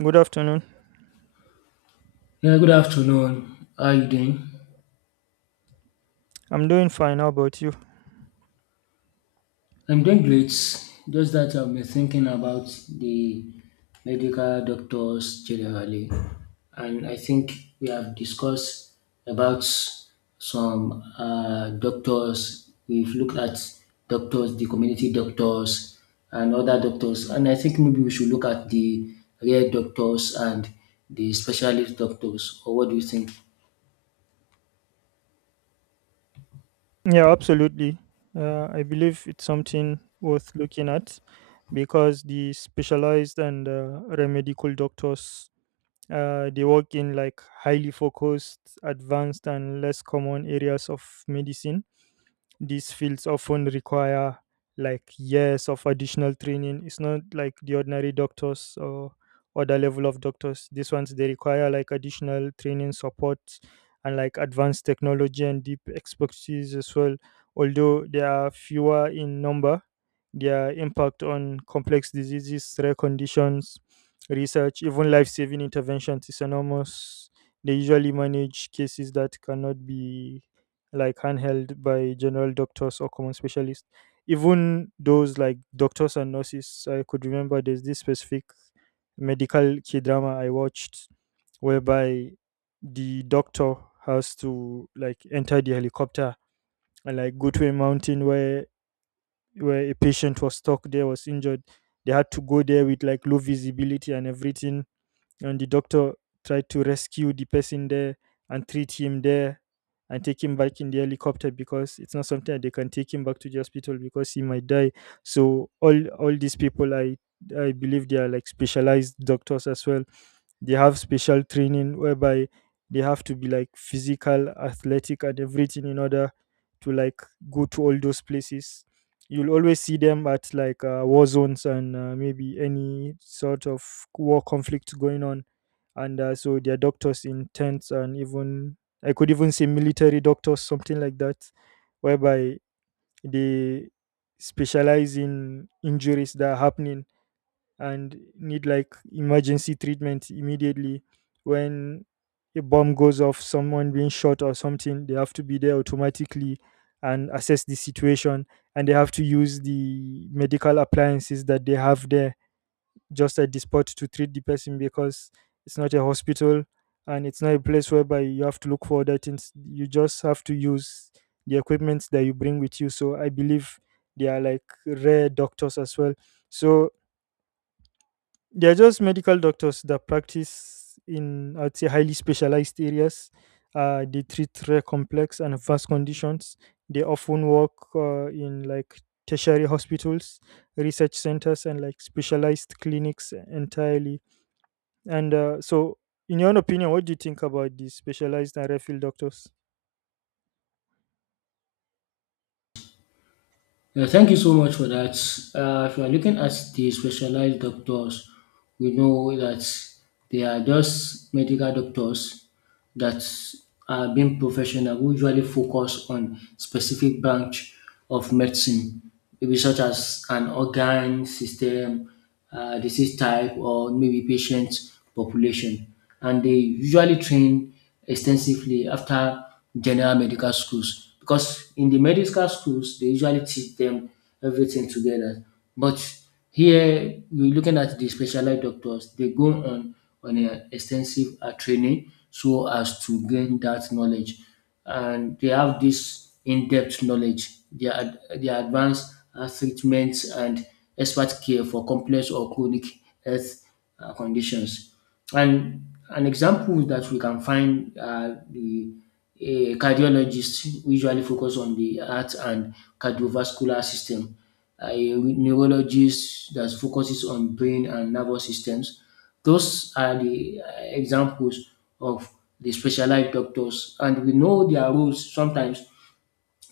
Good afternoon. Yeah, good afternoon. How are you doing? I'm doing fine. How about you? I'm doing great. Just that I've been thinking about the medical doctors generally, and I think we have discussed about some doctors. We've looked at doctors, the community doctors, and other doctors, and I think maybe we should look at the rare doctors and the specialist doctors. Or what do you think? Yeah, absolutely. I believe it's something worth looking at because the specialized and remedical doctors. They work in like highly focused, advanced, and less common areas of medicine. These fields often require like years of additional training. It's not like the ordinary doctors or other level of doctors. These ones they require like additional training support and like advanced technology and deep expertise as well. Although they are fewer in number, their impact on complex diseases, rare conditions, research, even life saving interventions is enormous. They usually manage cases that cannot be like handheld by general doctors or common specialists. Even those like doctors and nurses, I could remember there's this specific medical key drama I watched whereby the doctor has to like enter the helicopter and like go to a mountain where a patient was stuck, there was injured. They had to go there with like low visibility and everything, and the doctor tried to rescue the person there and treat him there and take him back in the helicopter, because it's not something that they can take him back to the hospital because he might die. So all these people I believe they are like specialized doctors as well. They have special training whereby they have to be like physical, athletic, and everything in order to like go to all those places. You'll always see them at like war zones and maybe any sort of war conflict going on. And so their doctors in tents, and even, I could even say, military doctors, something like that, whereby they specialize in injuries that are happening and need like emergency treatment immediately. When a bomb goes off, someone being shot or something, they have to be there automatically and assess the situation, and they have to use the medical appliances that they have there just at the spot to treat the person, because it's not a hospital and it's not a place whereby you have to look for other things. You just have to use the equipment that you bring with you, so I believe they are like rare doctors as well. So they're just medical doctors that practice in, I'd say, highly specialized areas. They treat rare complex and advanced conditions. They often work in like tertiary hospitals, research centers and like specialized clinics entirely. And uh, so, in your own opinion, what do you think about the specialized and refill doctors? Yeah, thank you so much for that. If you are looking at the specialized doctors, we know that they are just medical doctors that are being professional who usually focus on specific branch of medicine, maybe such as an organ system, disease type or maybe patient population. And they usually train extensively after general medical schools, because in the medical schools they usually teach them everything together. But here we're looking at the specialized doctors. They go on an extensive training so as to gain that knowledge, and they have this in-depth knowledge. They are advanced health treatments and expert care for complex or chronic health conditions. And an example that we can find are the a cardiologist usually focus on the heart and cardiovascular system. A neurologist that focuses on brain and nervous systems. Those are the examples of the specialized doctors, and we know their roles sometimes.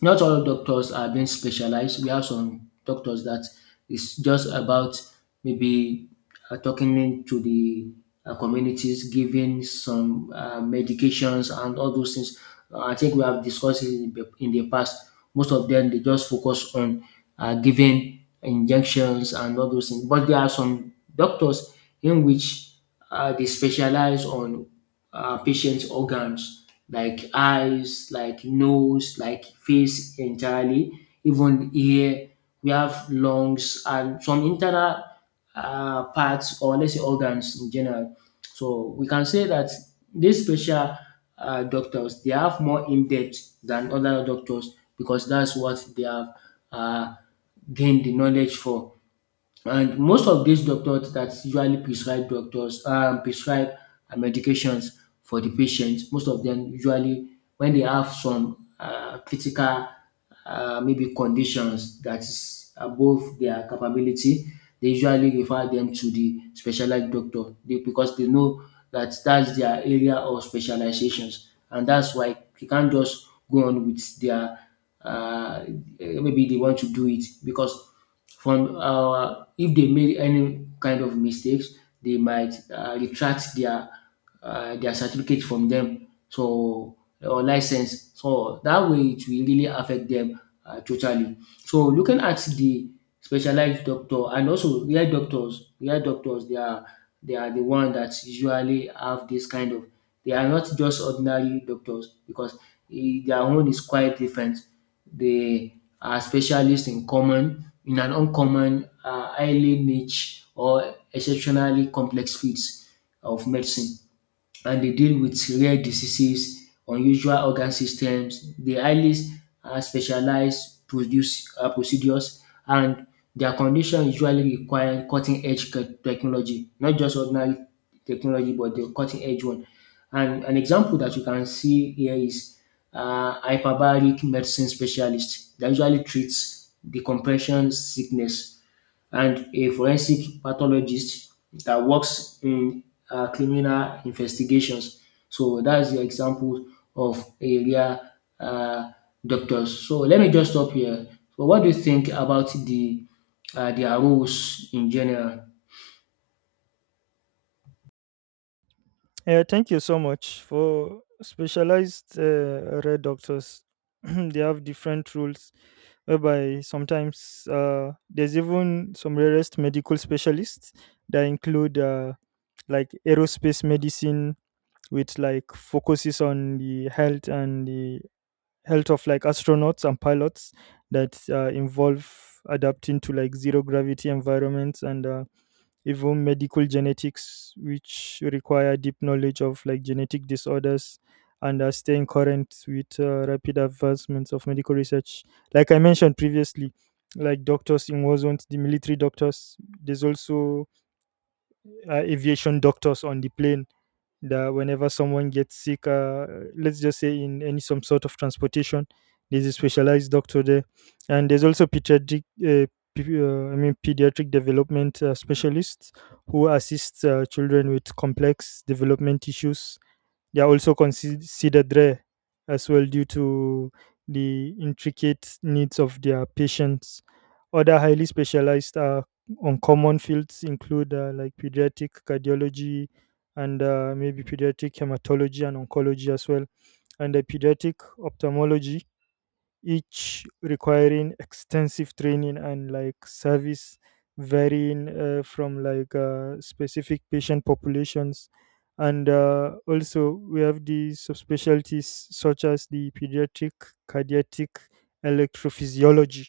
Not all doctors are being specialized. We have some doctors that is just about maybe talking into the communities, giving some medications and all those things. I think we have discussed it in the past. Most of them, they just focus on giving injections and all those things. But there are some doctors in which they specialize on patients' organs like eyes, like nose, like face entirely, even ear. We have lungs and some internal parts, or let's say organs in general. So we can say that these special doctors, they have more in-depth than other doctors, because that's what they have um gained the knowledge for. And most of these doctors that usually prescribe doctors prescribe medications for the patients, most of them usually, when they have some critical maybe conditions that is above their capability, they usually refer them to the specialized doctor they, because they know that that's their area of specializations, and that's why you can't just go on with their uh, maybe they want to do it, because from if they made any kind of mistakes, they might retract their certificate from them. So or license. So that way it will really affect them totally. So looking at the specialized doctor and also real doctors they are the one that usually have this kind of they are not just ordinary doctors, because their own is quite different. They are specialists in common, in an uncommon, highly niche or exceptionally complex fields of medicine, and they deal with rare diseases, unusual organ systems. They highly specialized produce procedures, and their condition usually require cutting edge technology, not just ordinary technology, but the cutting edge one. And an example that you can see here is hyperbaric medicine specialist that usually treats decompression sickness, and a forensic pathologist that works in criminal investigations. So that's the example of area uh, doctors. So let me just stop here. So what do you think about the their roles in general? Yeah, thank you so much for specialized red doctors. They have different rules whereby sometimes there's even some rarest medical specialists that include like aerospace medicine, which like focuses on the health of like astronauts and pilots, that involve adapting to like zero gravity environments, and even medical genetics, which require deep knowledge of like genetic disorders and staying current with rapid advancements of medical research. Like I mentioned previously, like doctors in war zones, the military doctors, there's also aviation doctors on the plane, that whenever someone gets sick, let's just say in any some sort of transportation, there's a specialized doctor there. And there's also pediatric, I mean pediatric development specialists who assist children with complex development issues. They are also considered rare as well due to the intricate needs of their patients. Other highly specialized uncommon fields include like pediatric cardiology and maybe pediatric hematology and oncology as well, and pediatric ophthalmology, each requiring extensive training and like service, varying from like specific patient populations. And also we have the subspecialties such as the pediatric cardiac electrophysiology,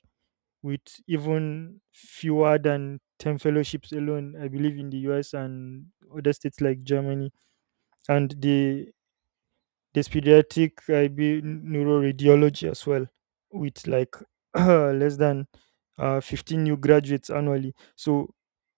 with even fewer than 10 fellowships alone, I believe, in the US, and other states like Germany and the. There's pediatric IB neuroradiology as well, with like less than 15 new graduates annually. So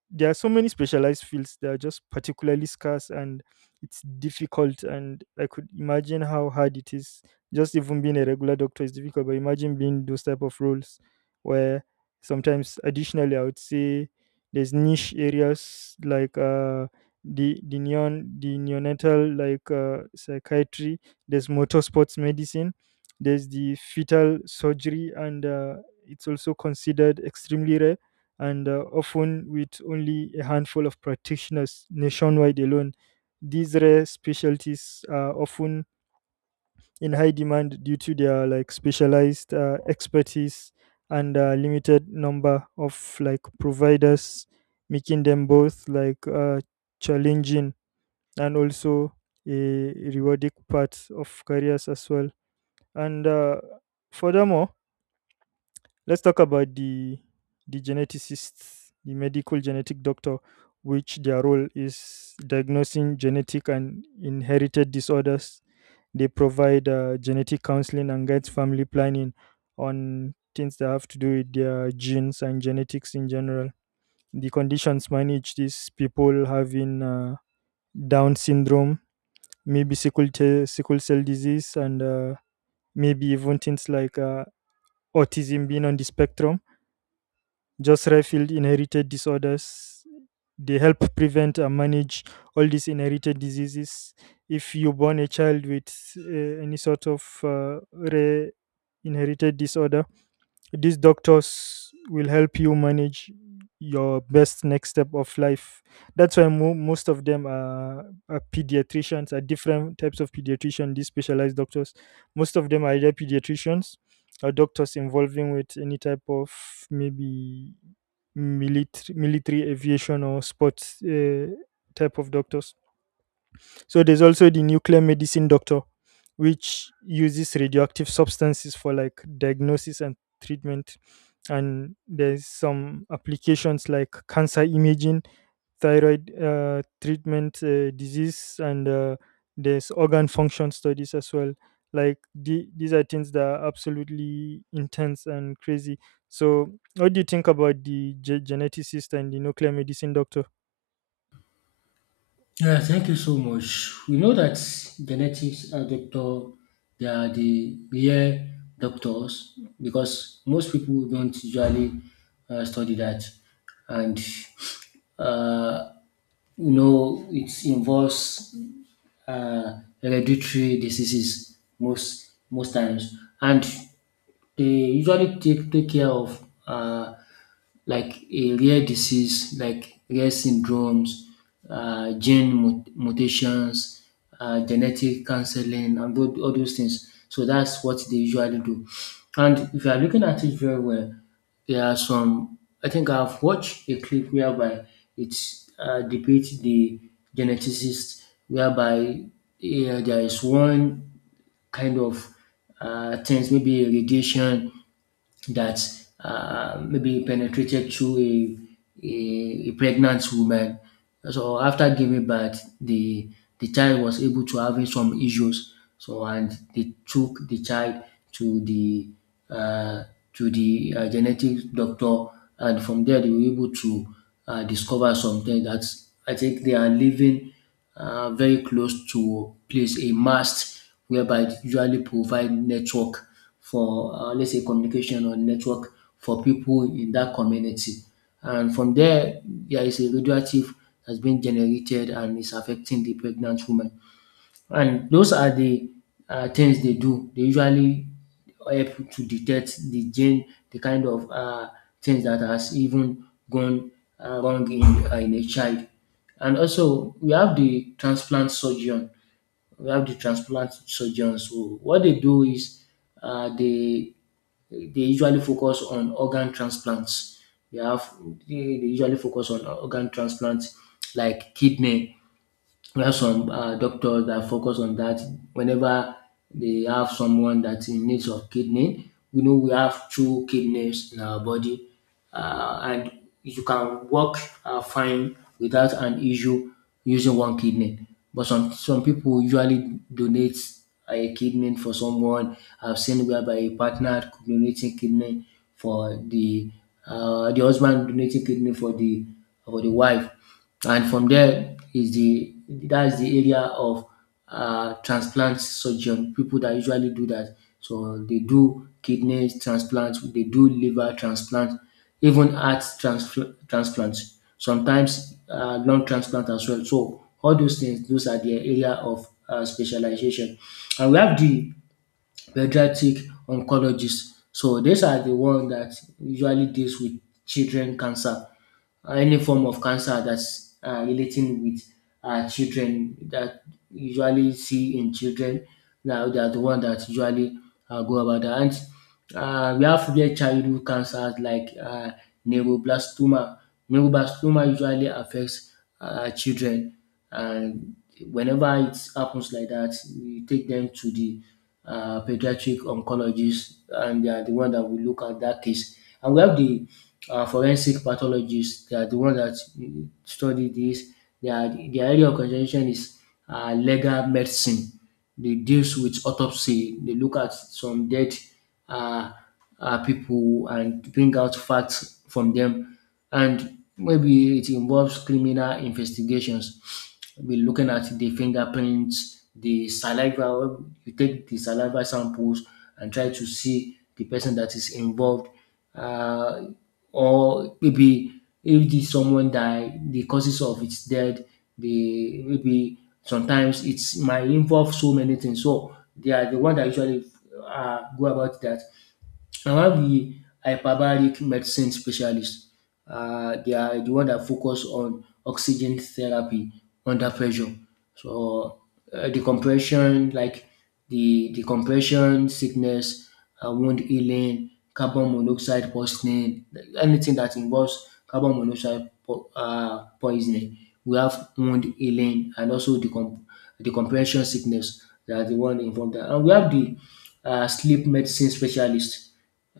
there are so many specialized fields that are just particularly scarce, and it's difficult, and I could imagine how hard it is. Just even being a regular doctor is difficult, but imagine being those type of roles where sometimes additionally, I would say, there's niche areas like the neon the neonatal like psychiatry. There's motor sports medicine. There's the fetal surgery, and it's also considered extremely rare, and often with only a handful of practitioners nationwide alone. These rare specialties are often in high demand due to their like specialized expertise and limited number of like providers, making them both like challenging and also a rewarding part of careers as well. And furthermore, let's talk about the geneticists, the medical genetic doctor, which their role is diagnosing genetic and inherited disorders. They provide genetic counseling and guides family planning on things that have to do with their genes and genetics in general. The conditions manage these people having Down syndrome, maybe sickle cell disease, and maybe even things like autism, being on the spectrum, just Redfield inherited disorders. They help prevent and manage all these inherited diseases. If you born a child with any sort of rare inherited disorder, these doctors will help you manage your best next step of life. That's why most of them are pediatricians, are different types of pediatrician, these specialized doctors. Most of them are either pediatricians or doctors involving with any type of, maybe, military aviation or sports type of doctors. So there's also the nuclear medicine doctor, which uses radioactive substances for like diagnosis and treatment. And there's some applications like cancer imaging, thyroid treatment, disease, and there's organ function studies as well. Like the, these are things that are absolutely intense and crazy. So, what do you think about the geneticist and the nuclear medicine doctor? Yeah, thank you so much. We know that genetics are doctor, they are the real doctors because most people don't usually study that, and you know it involves hereditary diseases most times, and they usually take care of like a rare disease, like rare syndromes, gene mutations, genetic counseling, and all those things. So that's what they usually do. And if you are looking at it very well, there are some. I think I've watched a clip whereby it depicts the geneticist, whereby yeah, there is one kind of things, maybe a radiation that maybe penetrated through a, a pregnant woman. So after giving birth, the child was able to have some issues. So and they took the child to uh, the genetic doctor, and from there they were able to discover something that I think they are living very close to place a mast whereby it usually provide network for let's say communication or network for people in that community. And from there, there is a radioactive has been generated and is affecting the pregnant woman. And those are the things they do. They usually help to detect the gene, the kind of things that has even gone wrong in a child. And also we have the transplant surgeon. We have the transplant surgeons. So what they do is uh, they they usually focus on organ transplants. They have they usually focus on organ transplants like kidney. We have some doctors that focus on that. Whenever they have someone that's in need of kidney. We know we have two kidneys in our body, and you can work fine without an issue using one kidney. But some people usually donate a kidney for someone. I've seen whereby a partner donating kidney for the husband donating kidney for the wife. And from there is the that's the area of transplant surgeon, people that usually do that. So they do kidney transplant, they do liver transplant, even heart transplants, sometimes lung transplant as well. So all those things, those are the area of specialization. And we have the pediatric oncologists. So these are the ones that usually deals with children cancer, any form of cancer that's relating with children that usually see in children. Now they are the one that usually go about that. And we have rare childhood cancers like neuroblastoma. Neuroblastoma usually affects children, and whenever it happens like that, we take them to the pediatric oncologist, and they are the one that will look at that case. And we have the forensic pathologists. They are the one that study this their area of concentration is legal medicine. They deals with autopsy. They look at some dead uh, people and bring out facts from them. And maybe it involves criminal investigations. We're looking at the fingerprints, the saliva. You take the saliva samples and try to see the person that is involved uh, or maybe if the someone die, the causes of its death, the maybe sometimes it's might involve so many things. So they are the one that usually go about that. I have the hyperbaric medicine specialist. They are the one that focus on oxygen therapy under pressure. So the compression, like the compression sickness, wound healing, carbon monoxide poisoning, anything that involves carbon monoxide poisoning. We have wound healing and also the comprehension sickness. They are the one involved there. And we have the sleep medicine specialist.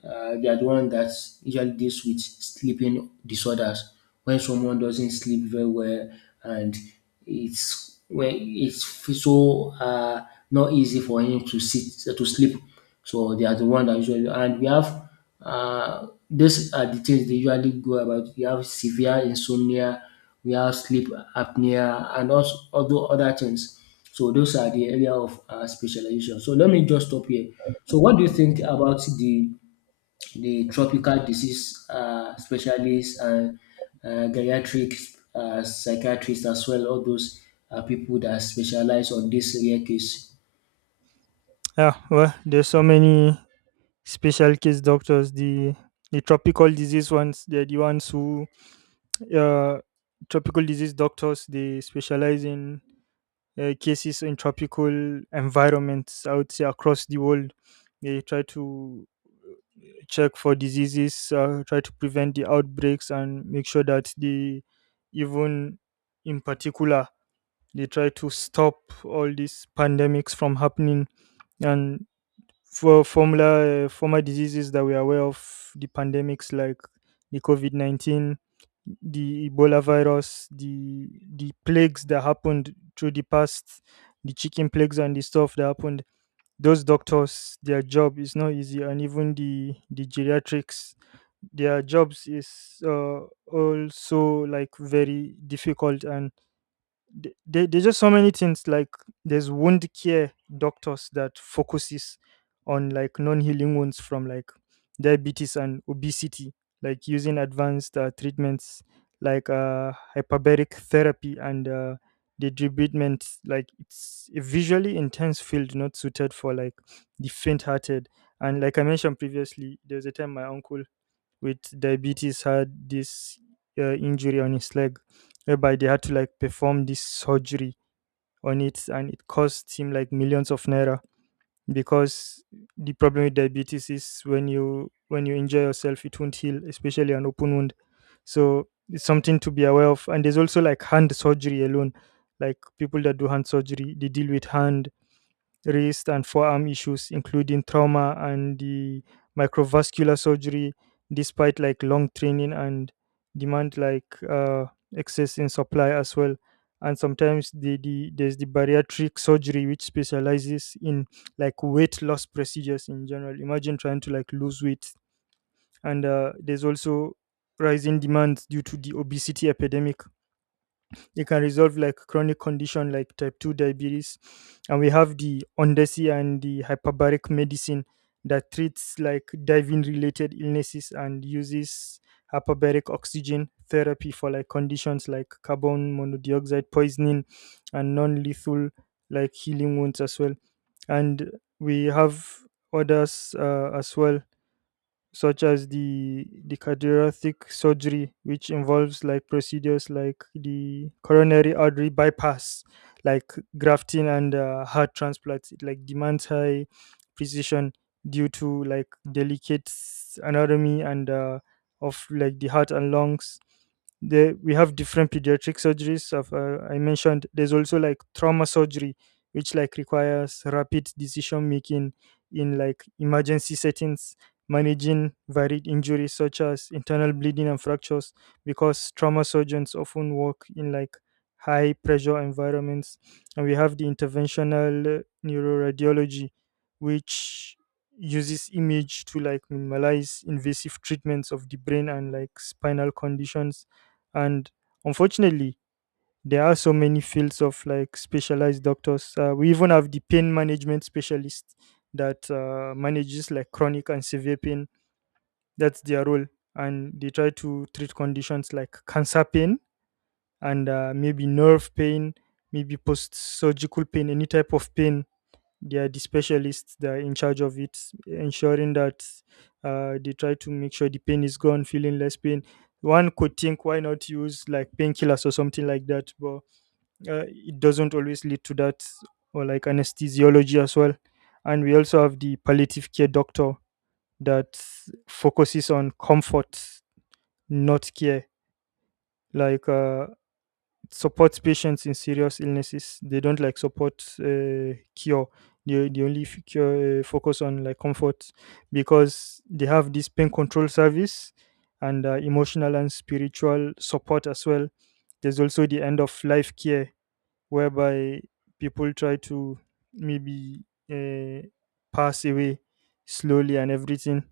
They are the one that usually deals with sleeping disorders. When someone doesn't sleep very well and it's when it's so not easy for him to sit to sleep. So they are the one that usually and we have these are the things they usually go about. You have severe insomnia, we have sleep apnea, and also other things. So those are the area of specialization. So let me just stop here. So what do you think about the tropical disease specialists and geriatric psychiatrists as well? All those people that specialize on this rare case. Yeah, well, there's so many special case doctors. The tropical disease ones, they're the ones who, uh, tropical disease doctors, they specialize in cases in tropical environments. I would say across the world, they try to check for diseases, try to prevent the outbreaks, and make sure that they, even in particular, they try to stop all these pandemics from happening. And for formula former diseases that we are aware of, the pandemics like the COVID-19, the ebola virus, the plagues that happened through the past, the chicken plagues and the stuff that happened. Those doctors, their job is not easy, and even the geriatrics, their jobs is also like very difficult, and there's just so many things. Like there's wound care doctors that focuses on like non-healing wounds from like diabetes and obesity, like using advanced treatments like hyperbaric therapy and the treatment. Like, it's a visually intense field, not suited for like the faint-hearted. And like I mentioned previously, there's a time my uncle with diabetes had this injury on his leg, whereby they had to like perform this surgery on it, and it cost him like millions of naira, because the problem with diabetes is when you injure yourself it won't heal, especially an open wound. So it's something to be aware of. And there's also like hand surgery alone. Like people that do hand surgery, they deal with hand, wrist and forearm issues, including trauma and the microvascular surgery, despite like long training and demand like excess in supply as well. And sometimes there's the bariatric surgery which specializes in like weight loss procedures in general. Imagine trying to like lose weight, and there's also rising demands due to the obesity epidemic. It can resolve like chronic condition like type 2 diabetes. And we have the ondesi and the hyperbaric medicine that treats like diving related illnesses and uses hyperbaric oxygen therapy for like conditions like carbon monoxide poisoning, and non-lethal like healing wounds as well. And we have others as well, such as the cardiothoracic surgery, which involves like procedures like the coronary artery bypass, like grafting and heart transplants. It like demands high precision due to like delicate anatomy and of like the heart and lungs. There we have different pediatric surgeries. Of I mentioned there's also like trauma surgery, which like requires rapid decision making in like emergency settings, managing varied injuries such as internal bleeding and fractures, because trauma surgeons often work in like high pressure environments. And we have the interventional neuroradiology, which uses image to like minimize invasive treatments of the brain and like spinal conditions. And unfortunately, there are so many fields of like specialized doctors. We even have the pain management specialist that manages like chronic and severe pain. That's their role. And they try to treat conditions like cancer pain and maybe nerve pain, maybe post surgical pain, any type of pain. They are the specialists that are in charge of it, ensuring that they try to make sure the pain is gone, feeling less pain. One could think, why not use like painkillers or something like that? But it doesn't always lead to that, or like anesthesiology as well. And we also have the palliative care doctor that focuses on comfort, not care, like uh, support patients in serious illnesses. They don't like support cure. They only focus on like comfort because they have this pain control service and emotional and spiritual support as well. There's also the end of life care whereby people try to maybe uh, pass away slowly and everything.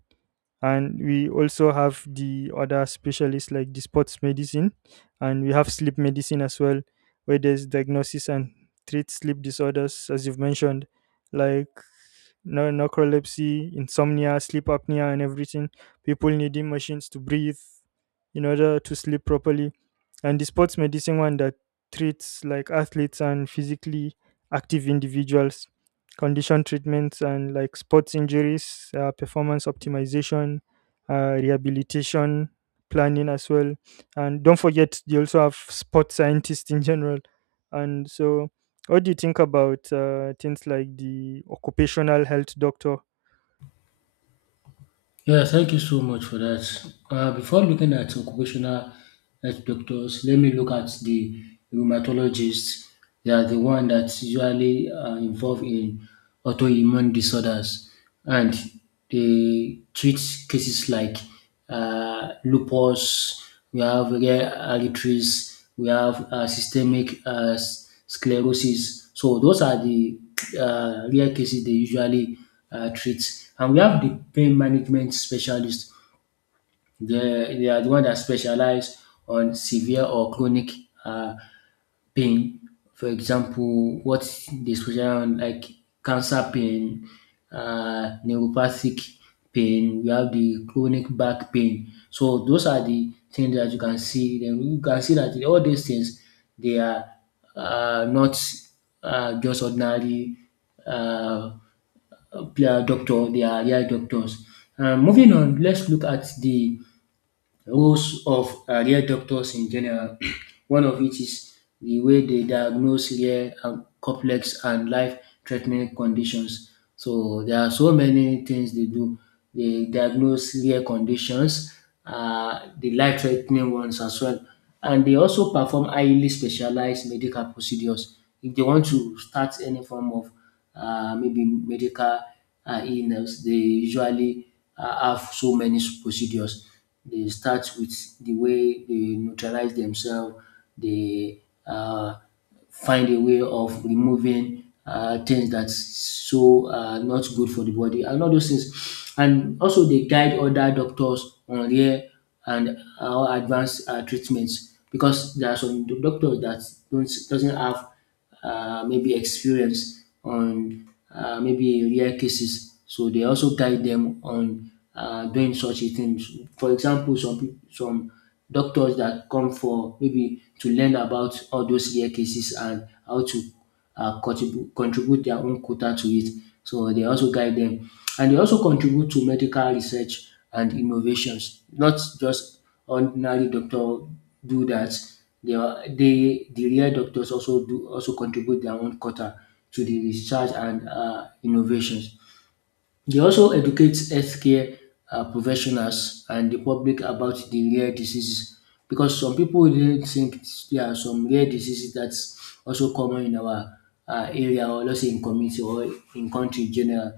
And we also have the other specialists like the sports medicine, and we have sleep medicine as well, where there's diagnosis and treat sleep disorders as you've mentioned, like no narcolepsy, insomnia, sleep apnea, and everything. People needing machines to breathe in order to sleep properly. And the sports medicine one that treats like athletes and physically active individuals, condition treatments and like sports injuries, performance optimization, rehabilitation planning as well. And don't forget, they also have sports scientists in general. And so what do you think about things like the occupational health doctor? Yeah, thank you so much for that. Before looking at occupational health doctors, let me look at the rheumatologists. They are the one that usually are involved in autoimmune disorders, and they treat cases like lupus, we have rare arteries, we have systemic sclerosis. So those are the rare cases they usually treat. And we have the pain management specialist. They are the one that specialize on severe or chronic uh, pain. For example, what they specialize on like cancer pain, neuropathic pain, we have the chronic back pain. So those are the things that you can see. Then you can see that all these things they are not just ordinary uh, doctor, they are real doctors. Moving on, let's look at the roles of real doctors in general. One of it is the way they diagnose rare and complex and life-threatening conditions. So there are so many things they do. They diagnose rare conditions, the life-threatening ones as well, and they also perform highly specialized medical procedures. If they want to start any form of maybe medical illness, they usually have so many procedures. They start with the way they neutralize themselves, they find a way of removing things that's so not good for the body and all those things. And also they guide other doctors on rare and advanced treatments because there are some doctors that don't doesn't have maybe experience on maybe rare cases. So they also guide them on doing such a things. For example, some doctors that come for maybe to learn about all those rare cases and how to contribute their own quota to it. So they also guide them. And they also contribute to medical research and innovations. Not just ordinary doctor do that. The real doctors also do also contribute their own quota to the research and innovations. They also educate healthcare professionals and the public about the rare diseases because some people didn't think there are some rare diseases that's also common in our area, or let's say in community, or in country in general.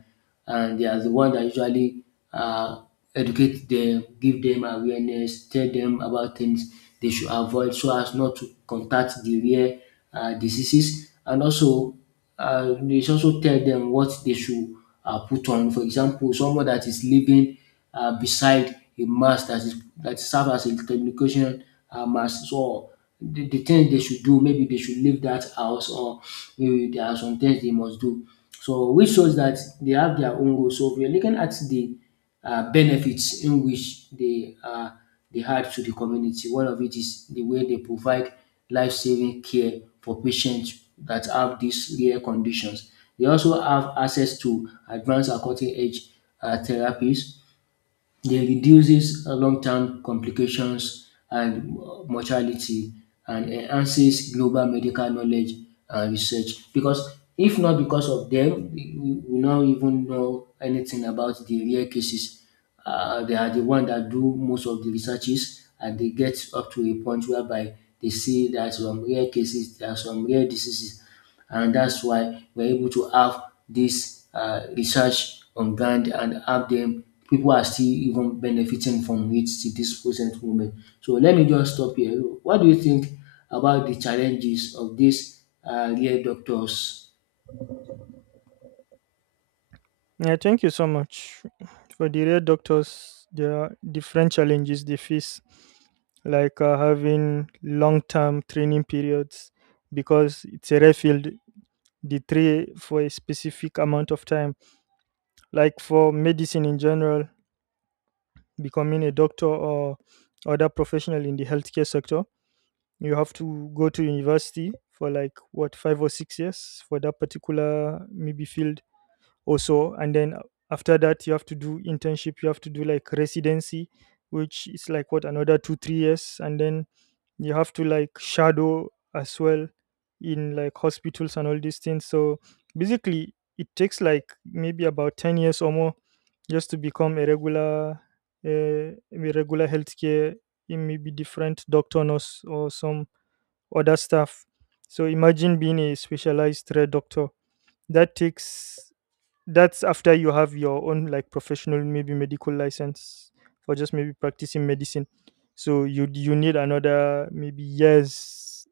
And they are the one that usually uh, educate them, give them awareness, tell them about things they should avoid so as not to contact the rare diseases. And also they also tell them what they should put on. For example, someone that is living beside a mast that is that serves as a communication mast. So the things they should do, maybe they should leave that house, or maybe there are some things they must do. So which shows that they have their own goals. So if you're looking at the benefits in which they add to the community. One of it is the way they provide life-saving care for patients that have these rare conditions. They also have access to advanced and cutting-edge therapies, they reduces long-term complications and mortality and enhances global medical knowledge and research, because if not because of them, we will not even know anything about the rare cases. They are the one that do most of the researches, and they get up to a point whereby they see that some rare cases, there are some rare diseases, and that's why we're able to have this research on ground and have them people are still even benefiting from it to this present moment. So let me just stop here. What do you think about the challenges of these real doctors? Yeah, thank you so much. For the real doctors, there are different challenges they face, like having long term training periods because it's a rare field. The tray for a specific amount of time, like for medicine in general, becoming a doctor or other professional in the healthcare sector, you have to go to university for like what, 5 or 6 years for that particular maybe field or so, and then after that you have to do internship, you have to do like residency, which is like what, another 2 3 years, and then you have to like shadow as well in like hospitals and all these things. So basically it takes like maybe about 10 years or more just to become a regular, a regular healthcare. It may be different doctor, nurse, or some other stuff. So imagine being a specialized red doctor, that takes, that's after you have your own like professional maybe medical license for just maybe practicing medicine. So you need another maybe years,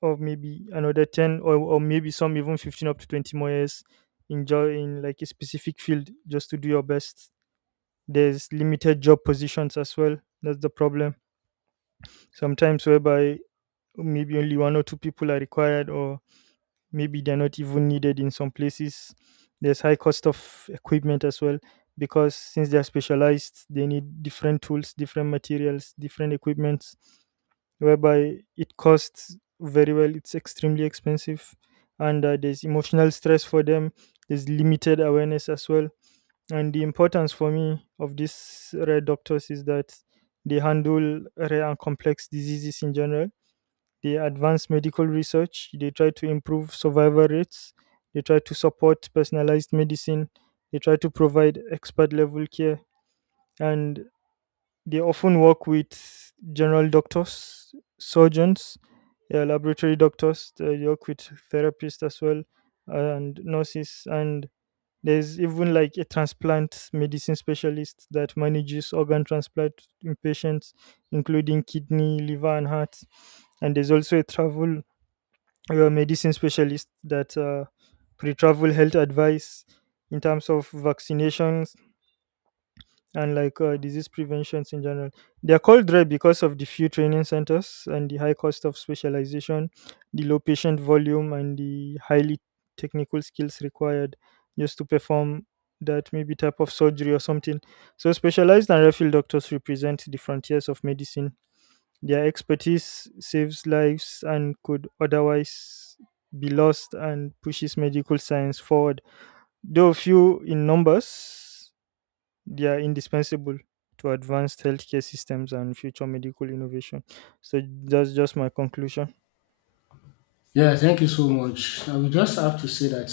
or maybe another 10, or maybe some even 15 up to 20 more years in in like a specific field just to do your best. There's limited job positions as well. That's the problem. Sometimes whereby maybe only one or two people are required, or maybe they're not even needed in some places. There's high cost of equipment as well, because since they're specialized they need different tools, different materials, different equipments, whereby it costs very well, it's extremely expensive. And there's emotional stress for them, there's limited awareness as well. And the importance for me of these rare doctors is that they handle rare and complex diseases in general, they advance medical research, they try to improve survival rates, they try to support personalized medicine, they try to provide expert level care, and they often work with general doctors, surgeons, laboratory doctors. They work with therapists as well, and nurses. And there's even like a transplant medicine specialist that manages organ transplant in patients, including kidney, liver and heart. And there's also a travel, you're a medicine specialist that pre-travel health advice in terms of vaccinations and like disease preventions in general. They're called rare because of the few training centers and the high cost of specialization, the low patient volume and the highly technical skills required just to perform that maybe type of surgery or something. So specialized and rare doctors represent the frontiers of medicine. Their expertise saves lives and could otherwise be lost, and pushes medical science forward. Though few in numbers, they are indispensable to advanced healthcare systems and future medical innovation. So that's just my conclusion. Yeah, thank you so much. I will just have to say that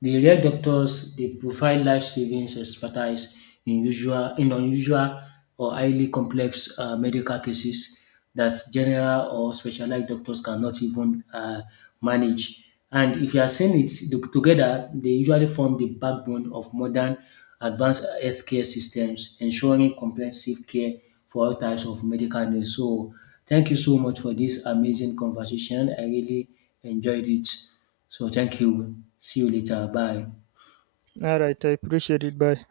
the real doctors, they provide life savings expertise in unusual or highly complex medical cases that general or specialized doctors cannot even manage. And if you are seeing it together, they usually form the backbone of modern advanced healthcare systems, ensuring comprehensive care for all types of medical needs. So thank you so much for this amazing conversation. I really enjoyed it. So thank you. See you later. Bye. All right, I appreciate it. Bye.